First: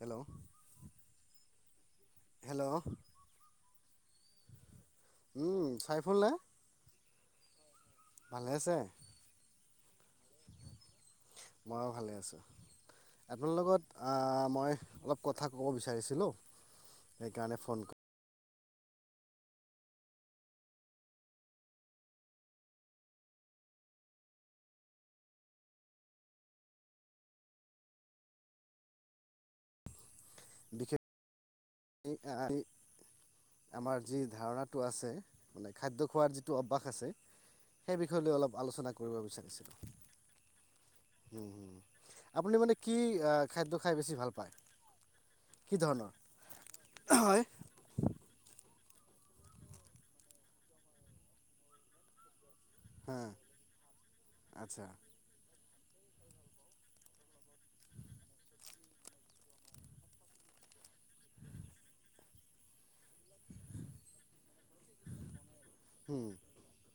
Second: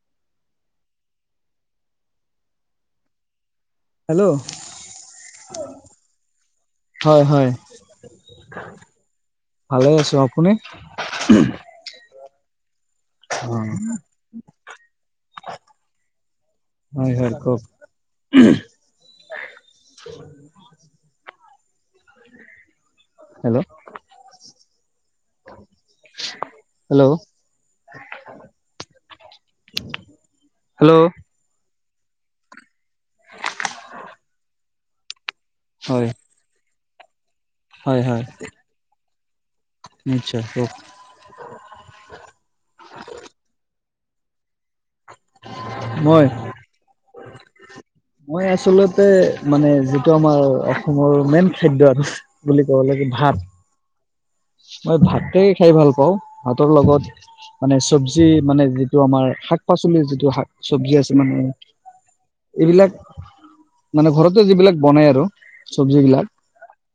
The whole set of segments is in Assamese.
Hello, hello. হেল্ল'। উ, খাই হ'লনে? হয়, হয়। ভালে আছে? ভালে আছোঁ, আপুনি? ময়ো ভালে আছোঁ। আপোনাৰ লগত অ', মই অলপ কথা ক'ব বিচাৰিছিলোঁ, হয় হয় সেইকাৰণে কওক ফোন [inaudible] হেল্ল', হেল্ল'। হেল্ল'। এ, আন আমাৰ যি ধাৰণাটো আছে। মানে খাদ্য হয় খোৱাৰ যিটো অব্যাস। আছে। সেই হয় বিষয় হয় লৈ অলপ আলোচনা কৰিব বিচাৰিছিল? নিশ্চয় কওক [unintelligible] আপুনি মানে কি অ'! খাদ্য খায় বেছি ভাল পায়? কি ধৰণৰ? মই হয়! মই আচলতে মানে, যিটো আমাৰ অসমৰ মেইন খাদ্য আৰু বুলি ক'ব লাগিব হা ভাত। আচ্ছা মই ভাতেই খাই ভাল পাওঁ। ভাতৰ লগত মানে, চবজি মানে, যিটো আমাৰ শাক পাচলিৰ যিটো শাক চবজি আছে মানে। এইবিলাক মানে, ঘৰতে যিবিলাক বনাই আৰু চবজি বিলাক হুম,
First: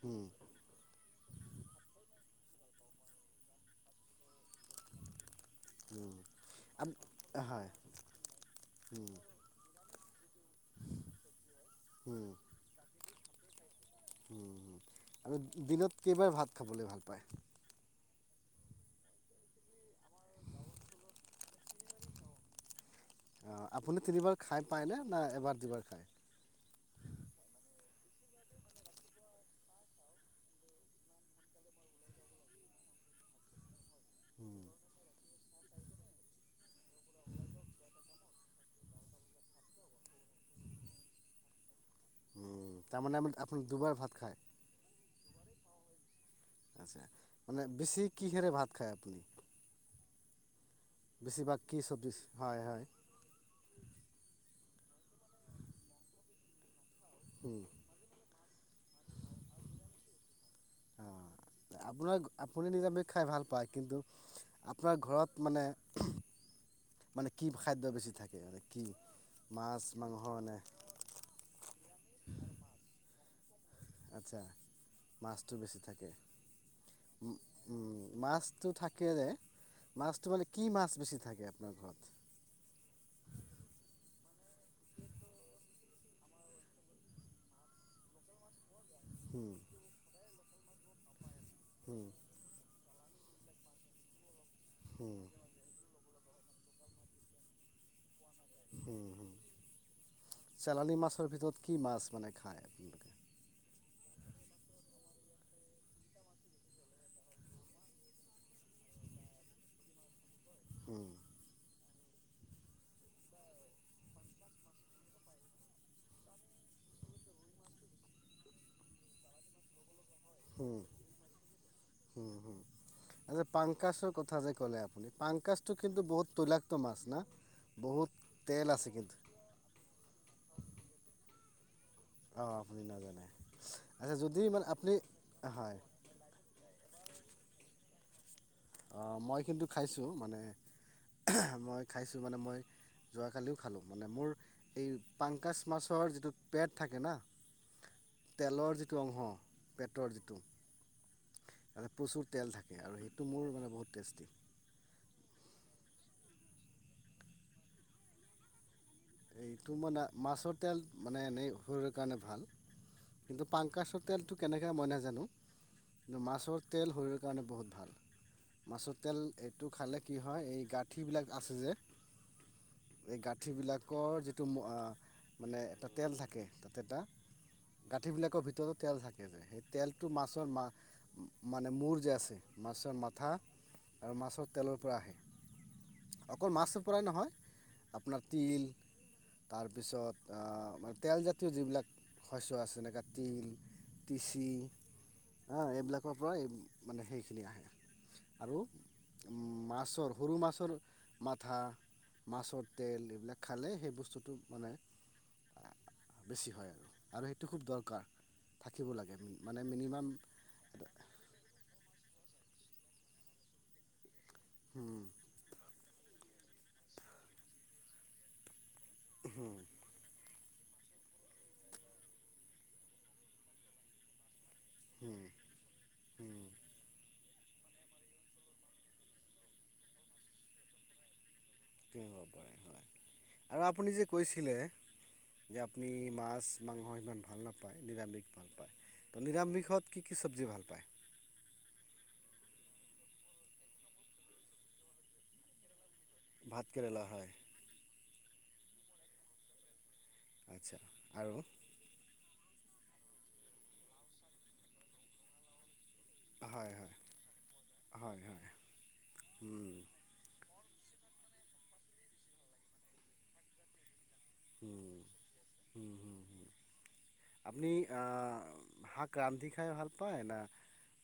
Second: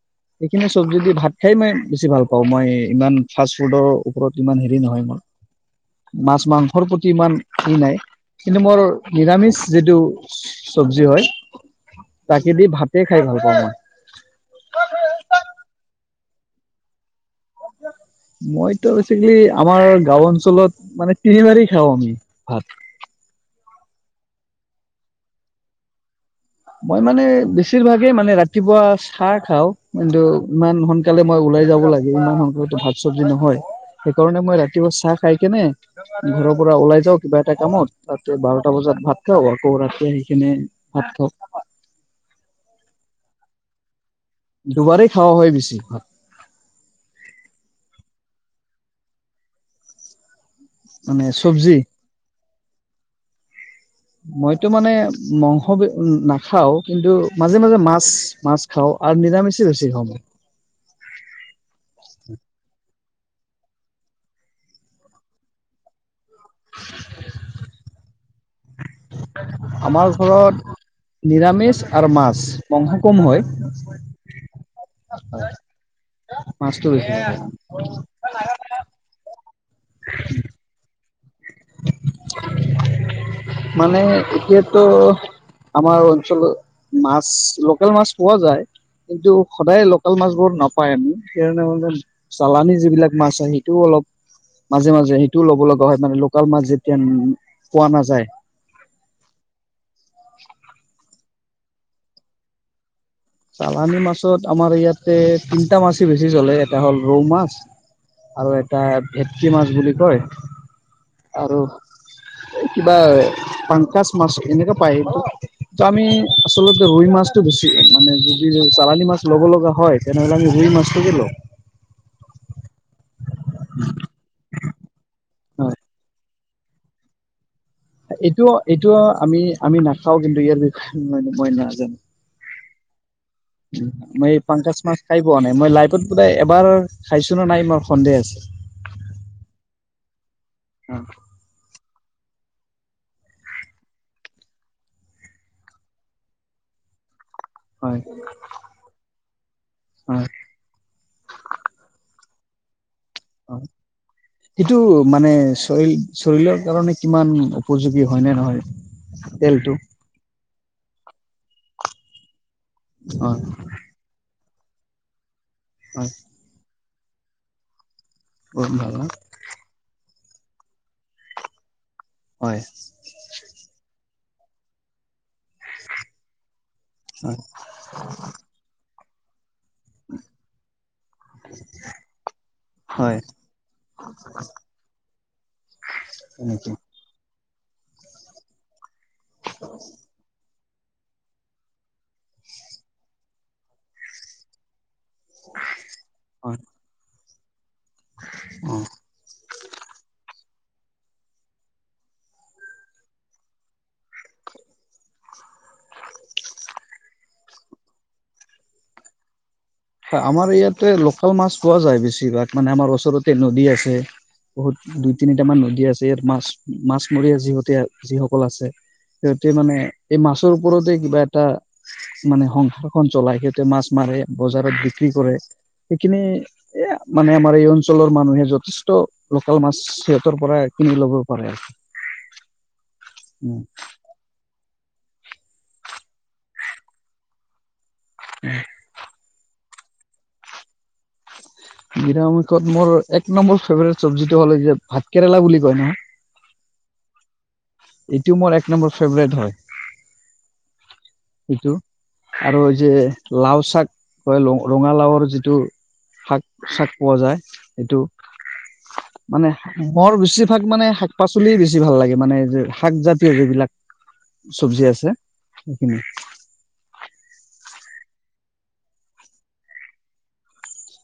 হুম, সেইখিনি চবজি দি ভাত খায় মই বেছি ভাল পাওঁ। অ'! মই ইমান ফাষ্ট ফুডৰ ওপৰত, ইমান হেৰি নহয় মই। হুম। মাছ মাংসৰ প্ৰতি ইমান আপ- হয় হৰি নাই। কিন্তু, মোৰ নিৰামিষ যিটো চবজি হয়। তাকেদি ভাত সেই খায় ভাল পাওঁ মই। [unintelligible] [unintelligible] ভাত খাবলে ভাল পায়? মই ত' বেছিকে দি আমাৰ গাঁৱৰ অঞ্চলত মানে, তিনি বাৰে খাওঁ আমি ভাত। অঁ আপুনি তিনিবাৰ খায় পায়নে? নে এবাৰ দুবাৰ খায়? মই মানে, বেছিভাগেই মানে ৰাতিপুৱা চাহ খাওঁ কিন্তু, ইমান শুনকালে ওলাই যাব লাগে। ইমান শুনকালে ত' ভাত চবজি নহয়। সেইকাৰণে, মই ৰাতিপুৱা চাহ খাই কেনে ঘৰৰ পৰা ওলাই যাওঁ কিবা এটা কামত। তাতে বাৰটা বজাত ভাত খাওঁ। আকৌ ৰাতি আহি কেনে ভাত খাওঁ। তাৰমানে আপুনি দুবাৰ ভাত খায়? দুবাৰেই খোৱা হয়, বেছি ভাগ। মানে, বেছি কিহেৰে ভাত খায় আপুনি? মানে বেছিভাগ চব্জি কি চবজি? হয়, হয়। মইতো মানে, মাংস নাখাওঁ। কিন্তু, মাজে, মাজে মাছ মাছ খাওঁ আৰু নিৰামিষ বেছি খাওঁ মই। অ'! আপোনাৰ আপুনি নিৰামিষ খাই ভাল পায়। কিন্তু, আপোনাৰ ঘৰত মানে, মানে কি খাদ্য বেছি থাকে? কি মাছ আমাৰ মাংস নে ঘৰত নিৰামিষ আৰু মাছ মাংস কম হয়। [unintelligible] আচ্ছা, মাছটো বেছি থাকে? মাছটো বেছি উম, উম, মাছটো [unintelligible] থাকে যে মাছটো মানে কি মাছ বেছি থাকে আপোনাৰ ঘৰত? মানে এতিয়াতো আমাৰ অঞ্চলত মাছ, লোকেল মাছ পোৱা যায়। কিন্তু সদায় লোকেল মাছ বোৰ নাপায় [unintelligible] সেইকাৰণে মানে চালানি যিবিলাক [unintelligible] সিটোও অলপ মাজে মাজে সেইটোও ল'ব লগা হয়। মানে লোকেল মাছ যে তে পোৱা নাযায়। হম, হম। চালানি মাছৰ ভিতৰত কি মাছ মানে খায় আপোনালোকে? চালানি মাছত আমাৰ ইয়াতে তিনটা মাছেই বেছি চলে এটা হ'ল ৰৌ মাছ আৰু এটা ভেটকী মাছ বুলি কয়। আৰু কিবা পাংকাচ মাছ এনেকাে পায় সেটো আমি আচলতে ৰই মাছটো বেছি মানে যদি চালানি মাছ ল'ব লগা হয়। তেনেহ'লে আমি [unintelligible] আ পাংকাচৰ কথা যে ক'লে আপুনি। পাংকাজটো হয় কিন্তু বহুত তুলাকটো মাছ না। বহুত এইটোও তেল আছে এইটো কিন্তু আমি আমি নাখাও কিন্তু ইয়াৰ বিষয়ে ন মই নাজানো। অ', আপুনি নাজানে। আচ্ছা মই যদি মানে পাংকাচ আপুনি মাছ খাই পোৱা নাই, মই হয় লাইফত বোধহয় এবাৰ খাইছোঁ না নাই মোৰ সন্দেহ আছে। অ', মই কিন্তু খাইছোঁ, মানে মই খাইছোঁ। সেটো মানে মই যোৱাকালিও খালোঁ মানে মোৰ এই পাংকাছ মাছৰ যিটো পেট থাকে না হয় হয় তেলৰ যিটো অংশ, পেটৰ হয় যিটো তাতে প্ৰচুৰ তেল থাকে আৰু সেই সেইটো মানে চ চৰীৰৰ কাৰণে কিমান উপযোগী হয় নে নহয়। এই তেলটো তোমানা মাছত তেল মানে এনেই শৰীৰৰ কাৰণে ভাল। হয় কিন্তু পাংকাচৰ তেলটো কেনেকা মই নাজানো। হয় কিন্তু মাছত তেল শৰীৰৰ কাৰণে বহুত ভাল। বহুত ভাল মাছুৰ ন তেল এইটো খালে কি হয় এই গাঁঠিবিলাক আছে যে হয়। অঁ জিটো ম আ মানে এটা তেল থাকে তেটা হয় গাঁঠিবিলাকৰ ভিতৰত তেল থাকে। [unintelligible] তেলটো মাছৰ মা মানে মূৰ যে আছে মাছৰ হয় মাথা আৰু মাছৰ তেলৰ পৰা আহে অকল তেনেকে মাছৰ পৰাই নহয় আপোনাৰ তিল তাৰপিছত আ তেলজাতীয় যিবিলাক শস্য আছে জেনেকা তিল, তিচি অ এইবিলাকৰ পৰাই হয় মানে সেই [unintelligible] আহে। আৰু অ মাছৰ সোৰো মাছ মছৰ মাথা মাছৰ তেল এইবিলাক খালে সেই বস্তুটো মানে বেছি হয় আৰু আৰু সেইটো খুব দৰকাৰ থাকিব লাগে মানে মিনিমাম হয় আমাৰ ইয়াতে লোকেল মাছ পোৱা যায় বেছি। বেছিভাগ মানে আমাৰ ওচৰতে নদী আছে। বহুত দুই তিনিটা মান নদী আছে ইয়াৰ ম মাছমৰীয়া যিহতীয়া যিসকল আছে সিহঁতে মানে এই মাছ ওপৰতে কিবা এটা মানে সংসাৰখন চলাই সিহঁতে মাছ মাৰে বজাৰত বিক্ৰী কৰে সিখিনি এ মানে আমাৰ এই অঞ্চলৰ মানুহে যথেষ্ট লোকেল মাছ সিহঁতৰ পৰা কিনি ল'ব পাৰে। কি হ পাৰে হয়। আৰু আপুনি যে কৈছিলে যে আপুনি মাছ মাংস ইমান ভাল নাপায়। নিৰামিষ ভাল পায় ত' নিৰামিষত কি কি চবজি ভাল পায়? নিৰামিখত মোৰ এক নম্বৰ ফেভৰেট চবজিটো হ'ল এই যে ভাত কেৰেলা বুলি কয় নহয়। ভাতকেৰেলা, হয়। এইটো মোৰ এক নম্বৰ ফেভৰেট হয়। আচ্ছা, আৰু? এইটো আৰু যে লাও শাক কয়, ৰঙালাওৰ যিটো শাক হয় চাক হয় পোৱা যায়, সেইটো হয় হয় মানে উম বৰ বেছি মোক মানে শাক পাচলিয়ে বেছি ভাল লাগে মানে যে শাক জাতীয় যিবিলাক। চব্জি উম আছে, হুম সেইখিনি। হুম হুম আপুনি, শাক ৰান্ধি খাই ভাল পায়, না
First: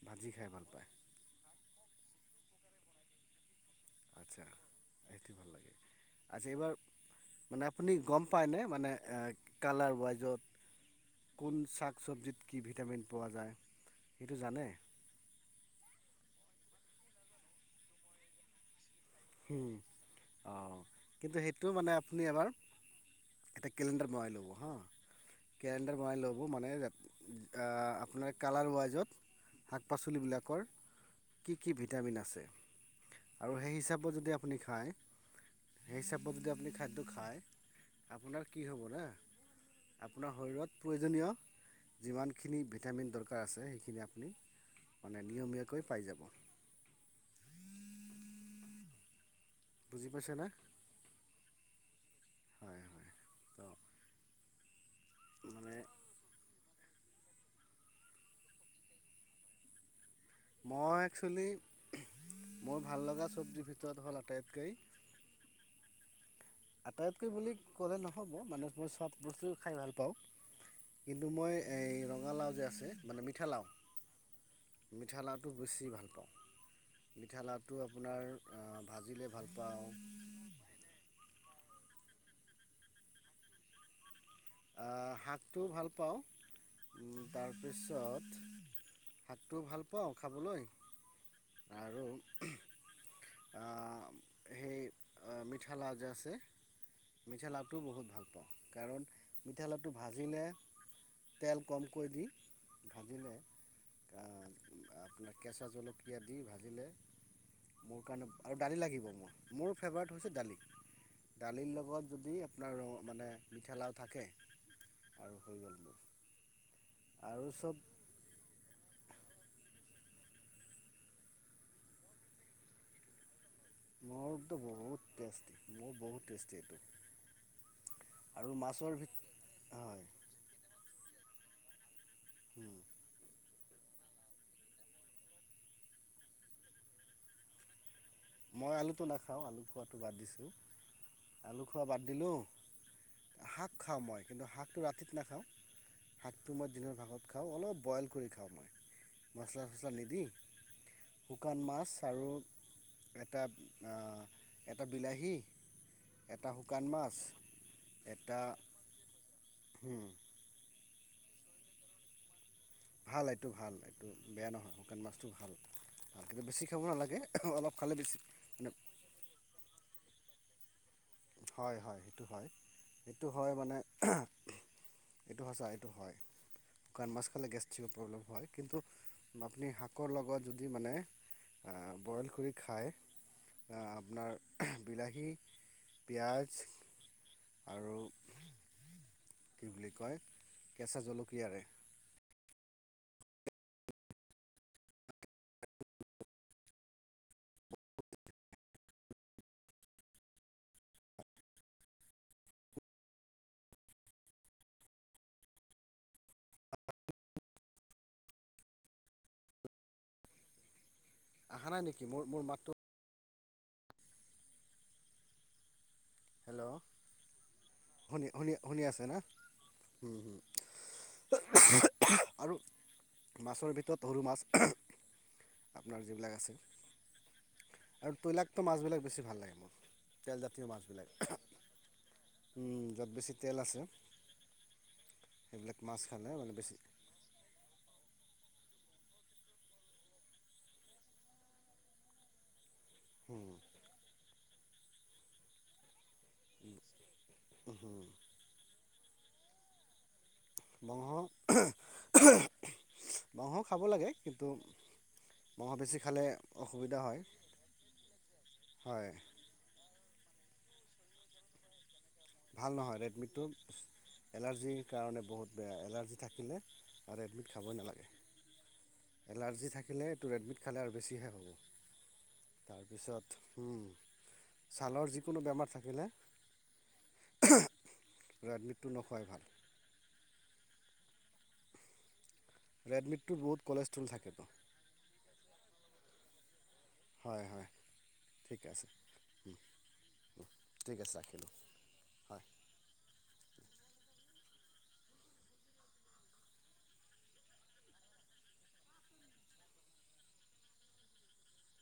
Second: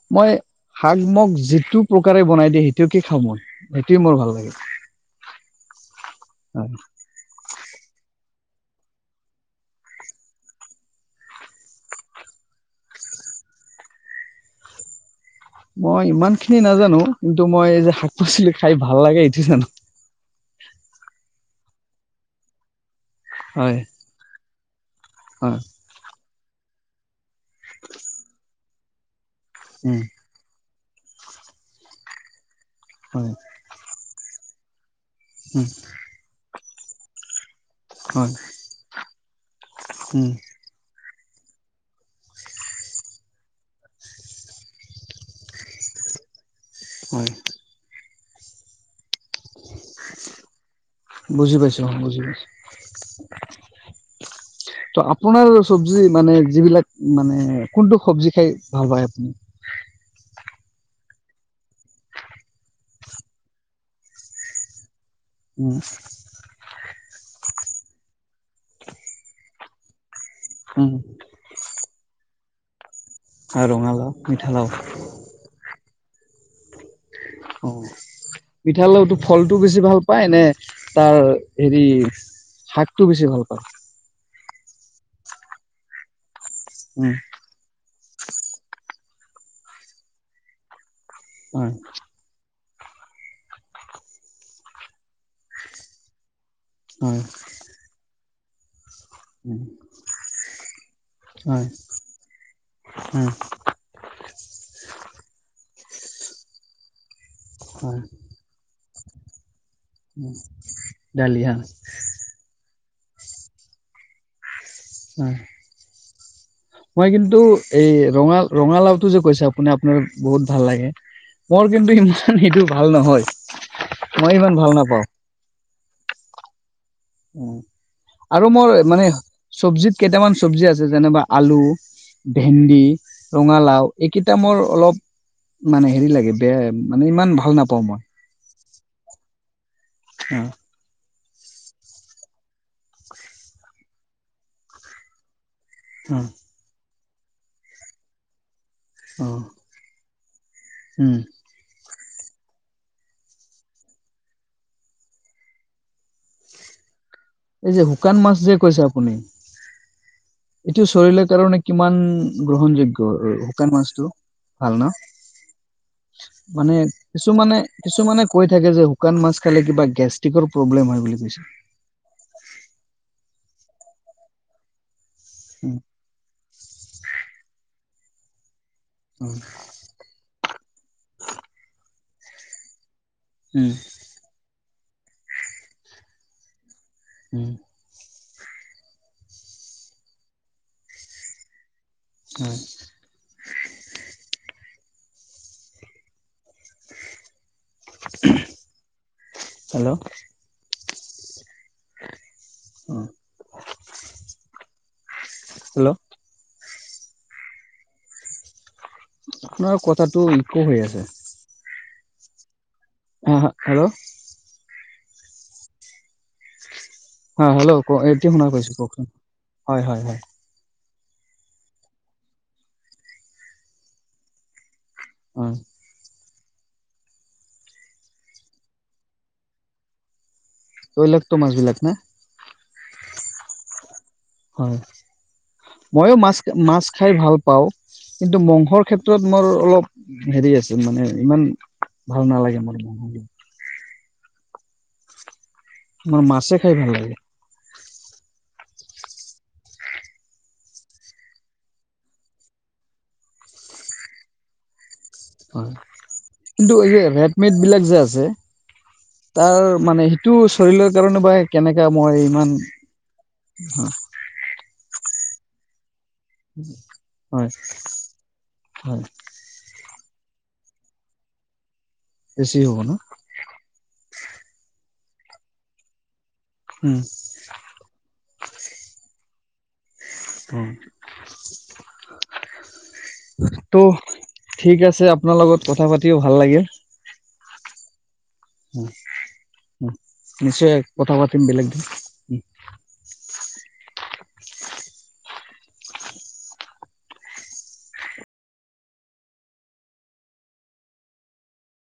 ভাজি মই খাই ভাল পায় শাক মোক যিটো প্ৰকাৰে বনাই দিয় সেইটো কে খাওঁ মই। সেইটোৱে মোৰ ভাল আচ্ছা, লাগে সেইটোৱে ভাল লাগে! আজি এইবাৰ, হয় মানে আপুনি গম পাইনে, মানে কালাৰ ৱাইজত কোন শাক চব্জিত কি ভিটামিন পোৱা যায়, সেইটো জানে? মই ইমান খিনি নাজানো। কিন্তু মই এই শাক পাচলি খাই ভাল লাগে এইটোৱে জানো। অ', কিন্তু সেইটো মানে আপুনি এবাৰ এটা হয় কেলেণ্ডাৰ বহাই ল'ব হা। হয় কেলেণ্ডাৰ বহাই লব মানে আ, আপোনাৰ কালাৰ ৱাইজত উম শাক-পাচলি বিলাকৰ কি কি ভিটামিন আছে? হয় আৰু সেই হিচাপ টো যদি আপুনি খায় উম সেই হিচাপত কে আপুনি সেটো খায় হয় আপোনাৰ কি হ'ব না, উম আপোনাৰ শৰীৰত পই প্ৰয়োজনীয় যিমানখিনি ভিটামিন দৰকাৰ আছে সেইখিনি আপুনি মানে নিয়মীয়াকৈ পাই যাব। হয়। বুজি পাইছেনে? অ', বুজি [inaudible] [inaudible] হয় হয় তো আপোনাৰ মানে চব্জি মানে যিবিলাক মানে কোনটো সব্জি খাই ভাল পায় আপুনি? মই একচুৱেলি মোৰ ভাল লগা চব্জিৰ ভিতৰত হ'ল আটাইতকৈ উম। আটাইতকৈ বুলি ক'লে নহ'ব মানে মই চব বস্তু খাই ভাল পাওঁ। উম, কিন্তু মই এ ৰঙালাও এ আছে। মিঠালাও, আৰু ৰঙালাও, মিঠালাও মিঠালাওটো বেছি ভাল পাওঁ, মিঠালাওটো অ'। আপোনাৰ মিঠালাওটো ভাজিলে ভাল ফলটো বেছি পাওঁ। পায় নে তাৰ হেৰি শাকটো বেছি ভাল পাওঁ। অহ, শাকটোও ভাল পাওঁ। উম, তাৰপিছত শাকটো ভাল পাওঁ খাবলৈ। হয়। অহ, সেই অ', মিঠালাও যে আছে। হয়, মিঠা লাভটোও বহুত ভাল পাওঁ। কাৰণ মিঠলাওটো ভাজিলে তেল হয়, কমকৈ দি হয়, ভাজিলে আপোনাৰ কেঁচা জলকীয়া দি ভাজিলে হয়, মোৰ কাৰণে আৰু দালি লাগিব। মোৰ মোৰ ফেভাৰেট হৈছে দালি দালি হা দালিৰ লগত যদি আপোনাৰ মানে মিঠালাও তাকে হয়। আৰু হৈ গ'ল মোৰ। মই কিন্তু আৰু চব এই ৰঙা-ৰঙালাও টো যে কৈছে আপুনি আপোনাৰ বহুত ভাল লাগে মোৰ কিন্তু ইমান সেটো ভাল নহয়। মই ইমান মোৰটো ভাল নাপাওঁ। বহুত টেষ্টি, মোৰ বহুত টেষ্টি এইটো। উম আৰু মোৰ মাছৰ মানে ভিত চব্জিত হয় কেইটামান চব্জি আছে যেনিবা আলু ভেণ্ডি ৰঙালাও এইকেইটা মোৰ অলপ মানে হেৰি লাগে বেয়া মানে ইমান ভাল নাপাওঁ মই। মই আলুটো নাখাওঁ আলু খোৱাটো বাদ অ দিছোঁ। আলু খোৱা বাদ দিলোঁ, শাক খাওঁ মই কিন্তু শাকটো ৰাতিত নাখাওঁ। অ শাকটো মাৰ দিনৰ ভাগত খাওঁ অলপ ব'ইল কৰি খাওঁ মই। অ মচলা চচলা নিদি উম শুকান মাছ। আৰু এটা, এটা বিলাহী এটা শুকান মাছ এই যে শুকান মাছ এটা যে কৈছে আপুনি এইটো শৰীৰৰ কাৰণে কিমান গ্ৰহণযোগ্য ভাল এইটো শুকান ভাল মাছতটো এইটো বেয়া ভাল নহয় ন শুকান মাছটো ভাল ভাল কিন্তু বেছি মানে খাব নালাগে কিছুমানে, অলপ খালে বেছি কিছুমানে কৈ থাকে মানে যে শুকান মাছ খালে কিবা। গেষ্ট্ৰিকৰ প্ৰব্লেম হয় বুলি কৈছে হয়, হয়। হয়। সেইটো হয় মানে। এইটো সঁচা উম এইটো হয় শুকান মাছ খালে গেছ থিক প্ৰব্লেম হয়। কিন্তু উম আপুনি শাকৰ লগত যদি মানে আ'। বইল কৰি খায়। উম আ, আপোনাৰ। বিলাহী। পিঁয়াজ। উম আৰু কি বুলি কয় কেঁচা জলকীয়াৰে? হয়। হেল্ল '। উ'ম, হেল্ল '। আপোনাৰ কথাটো ইকো হৈ আছে। আহা নাই নেকি? মোৰ মোৰ মাতটো। হা, হা হেলো। হেল্ল' হা, হেলো ক' শুনি এতিয়া শুনা শুনি পাইছোঁ শুনি আছে কওকচোন না হয়, হয়, হুম হয়। হুম। আৰু মাছৰ ভিতৰত সৰু মাছ। হয় আপোনাৰ যিবিলাক আছে। আৰু তৈলাক্ত মাছবিলাক বেছি ভাল লাগে মোৰ। তেলজাতীয় মাছবিলাক। তিলক্ত মাছ বিলাক না। উ'ম, য'ত বেছি তেল আছে। হয়। সেইবিলাক মইও খালে মাছ, মানে বেছি মাছ খাই ভাল পাওঁ। কিন্তু মংসৰ ক্ষেত্ৰত মোৰ অলপ হেৰি আছে। মানে ইমান ভাল নালাগে মোৰ ইমান। [unintelligible] মোৰ মাছে খাই ভাল লাগে। হুম। মংহ, মংহ খাব লাগে কিন্তু। হয়। মঙহ বেছি খালে কিন্তু অসুবিধা এইযে হয় ৰেডমিড বিলাক যে আছে। হয় তাৰ মানে সি টো চহিলৰ কাৰণে বাহে কেনেকা। মই ইমান ভাল নহয় ৰেড মিটটো এলাৰ্জিৰ কাৰণে। বহুত বেয়া, এলাৰ্জি থাকিলে [unintelligible] হয় খাবয়ে নালাগে। হয় এলাৰ্জি থাকিলে টো ৰেডমিট খালে আৰু বেছিহে হ'ব। বেছি হ'ব ন তাৰপিছত, উম। ছালৰ যি কোনো বেমাৰ থাকিলে। উম [unintelligible] ৰেডমিটটো নোখোৱাই ভাল। ৰেড মিটটোত বহুত [inaudible] ত' কলেষ্ট্ৰল থাকেতো ঠিক আছে, আপোনাৰ লগত কথা পাতিও ভাল লাগিল। হয়, হয়। ঠিক আছে নিশ্চয় ঠিক আছে কথা পাতিম ৰাখিলোঁ বেলেগ দিন, হম। হয় [inaudible]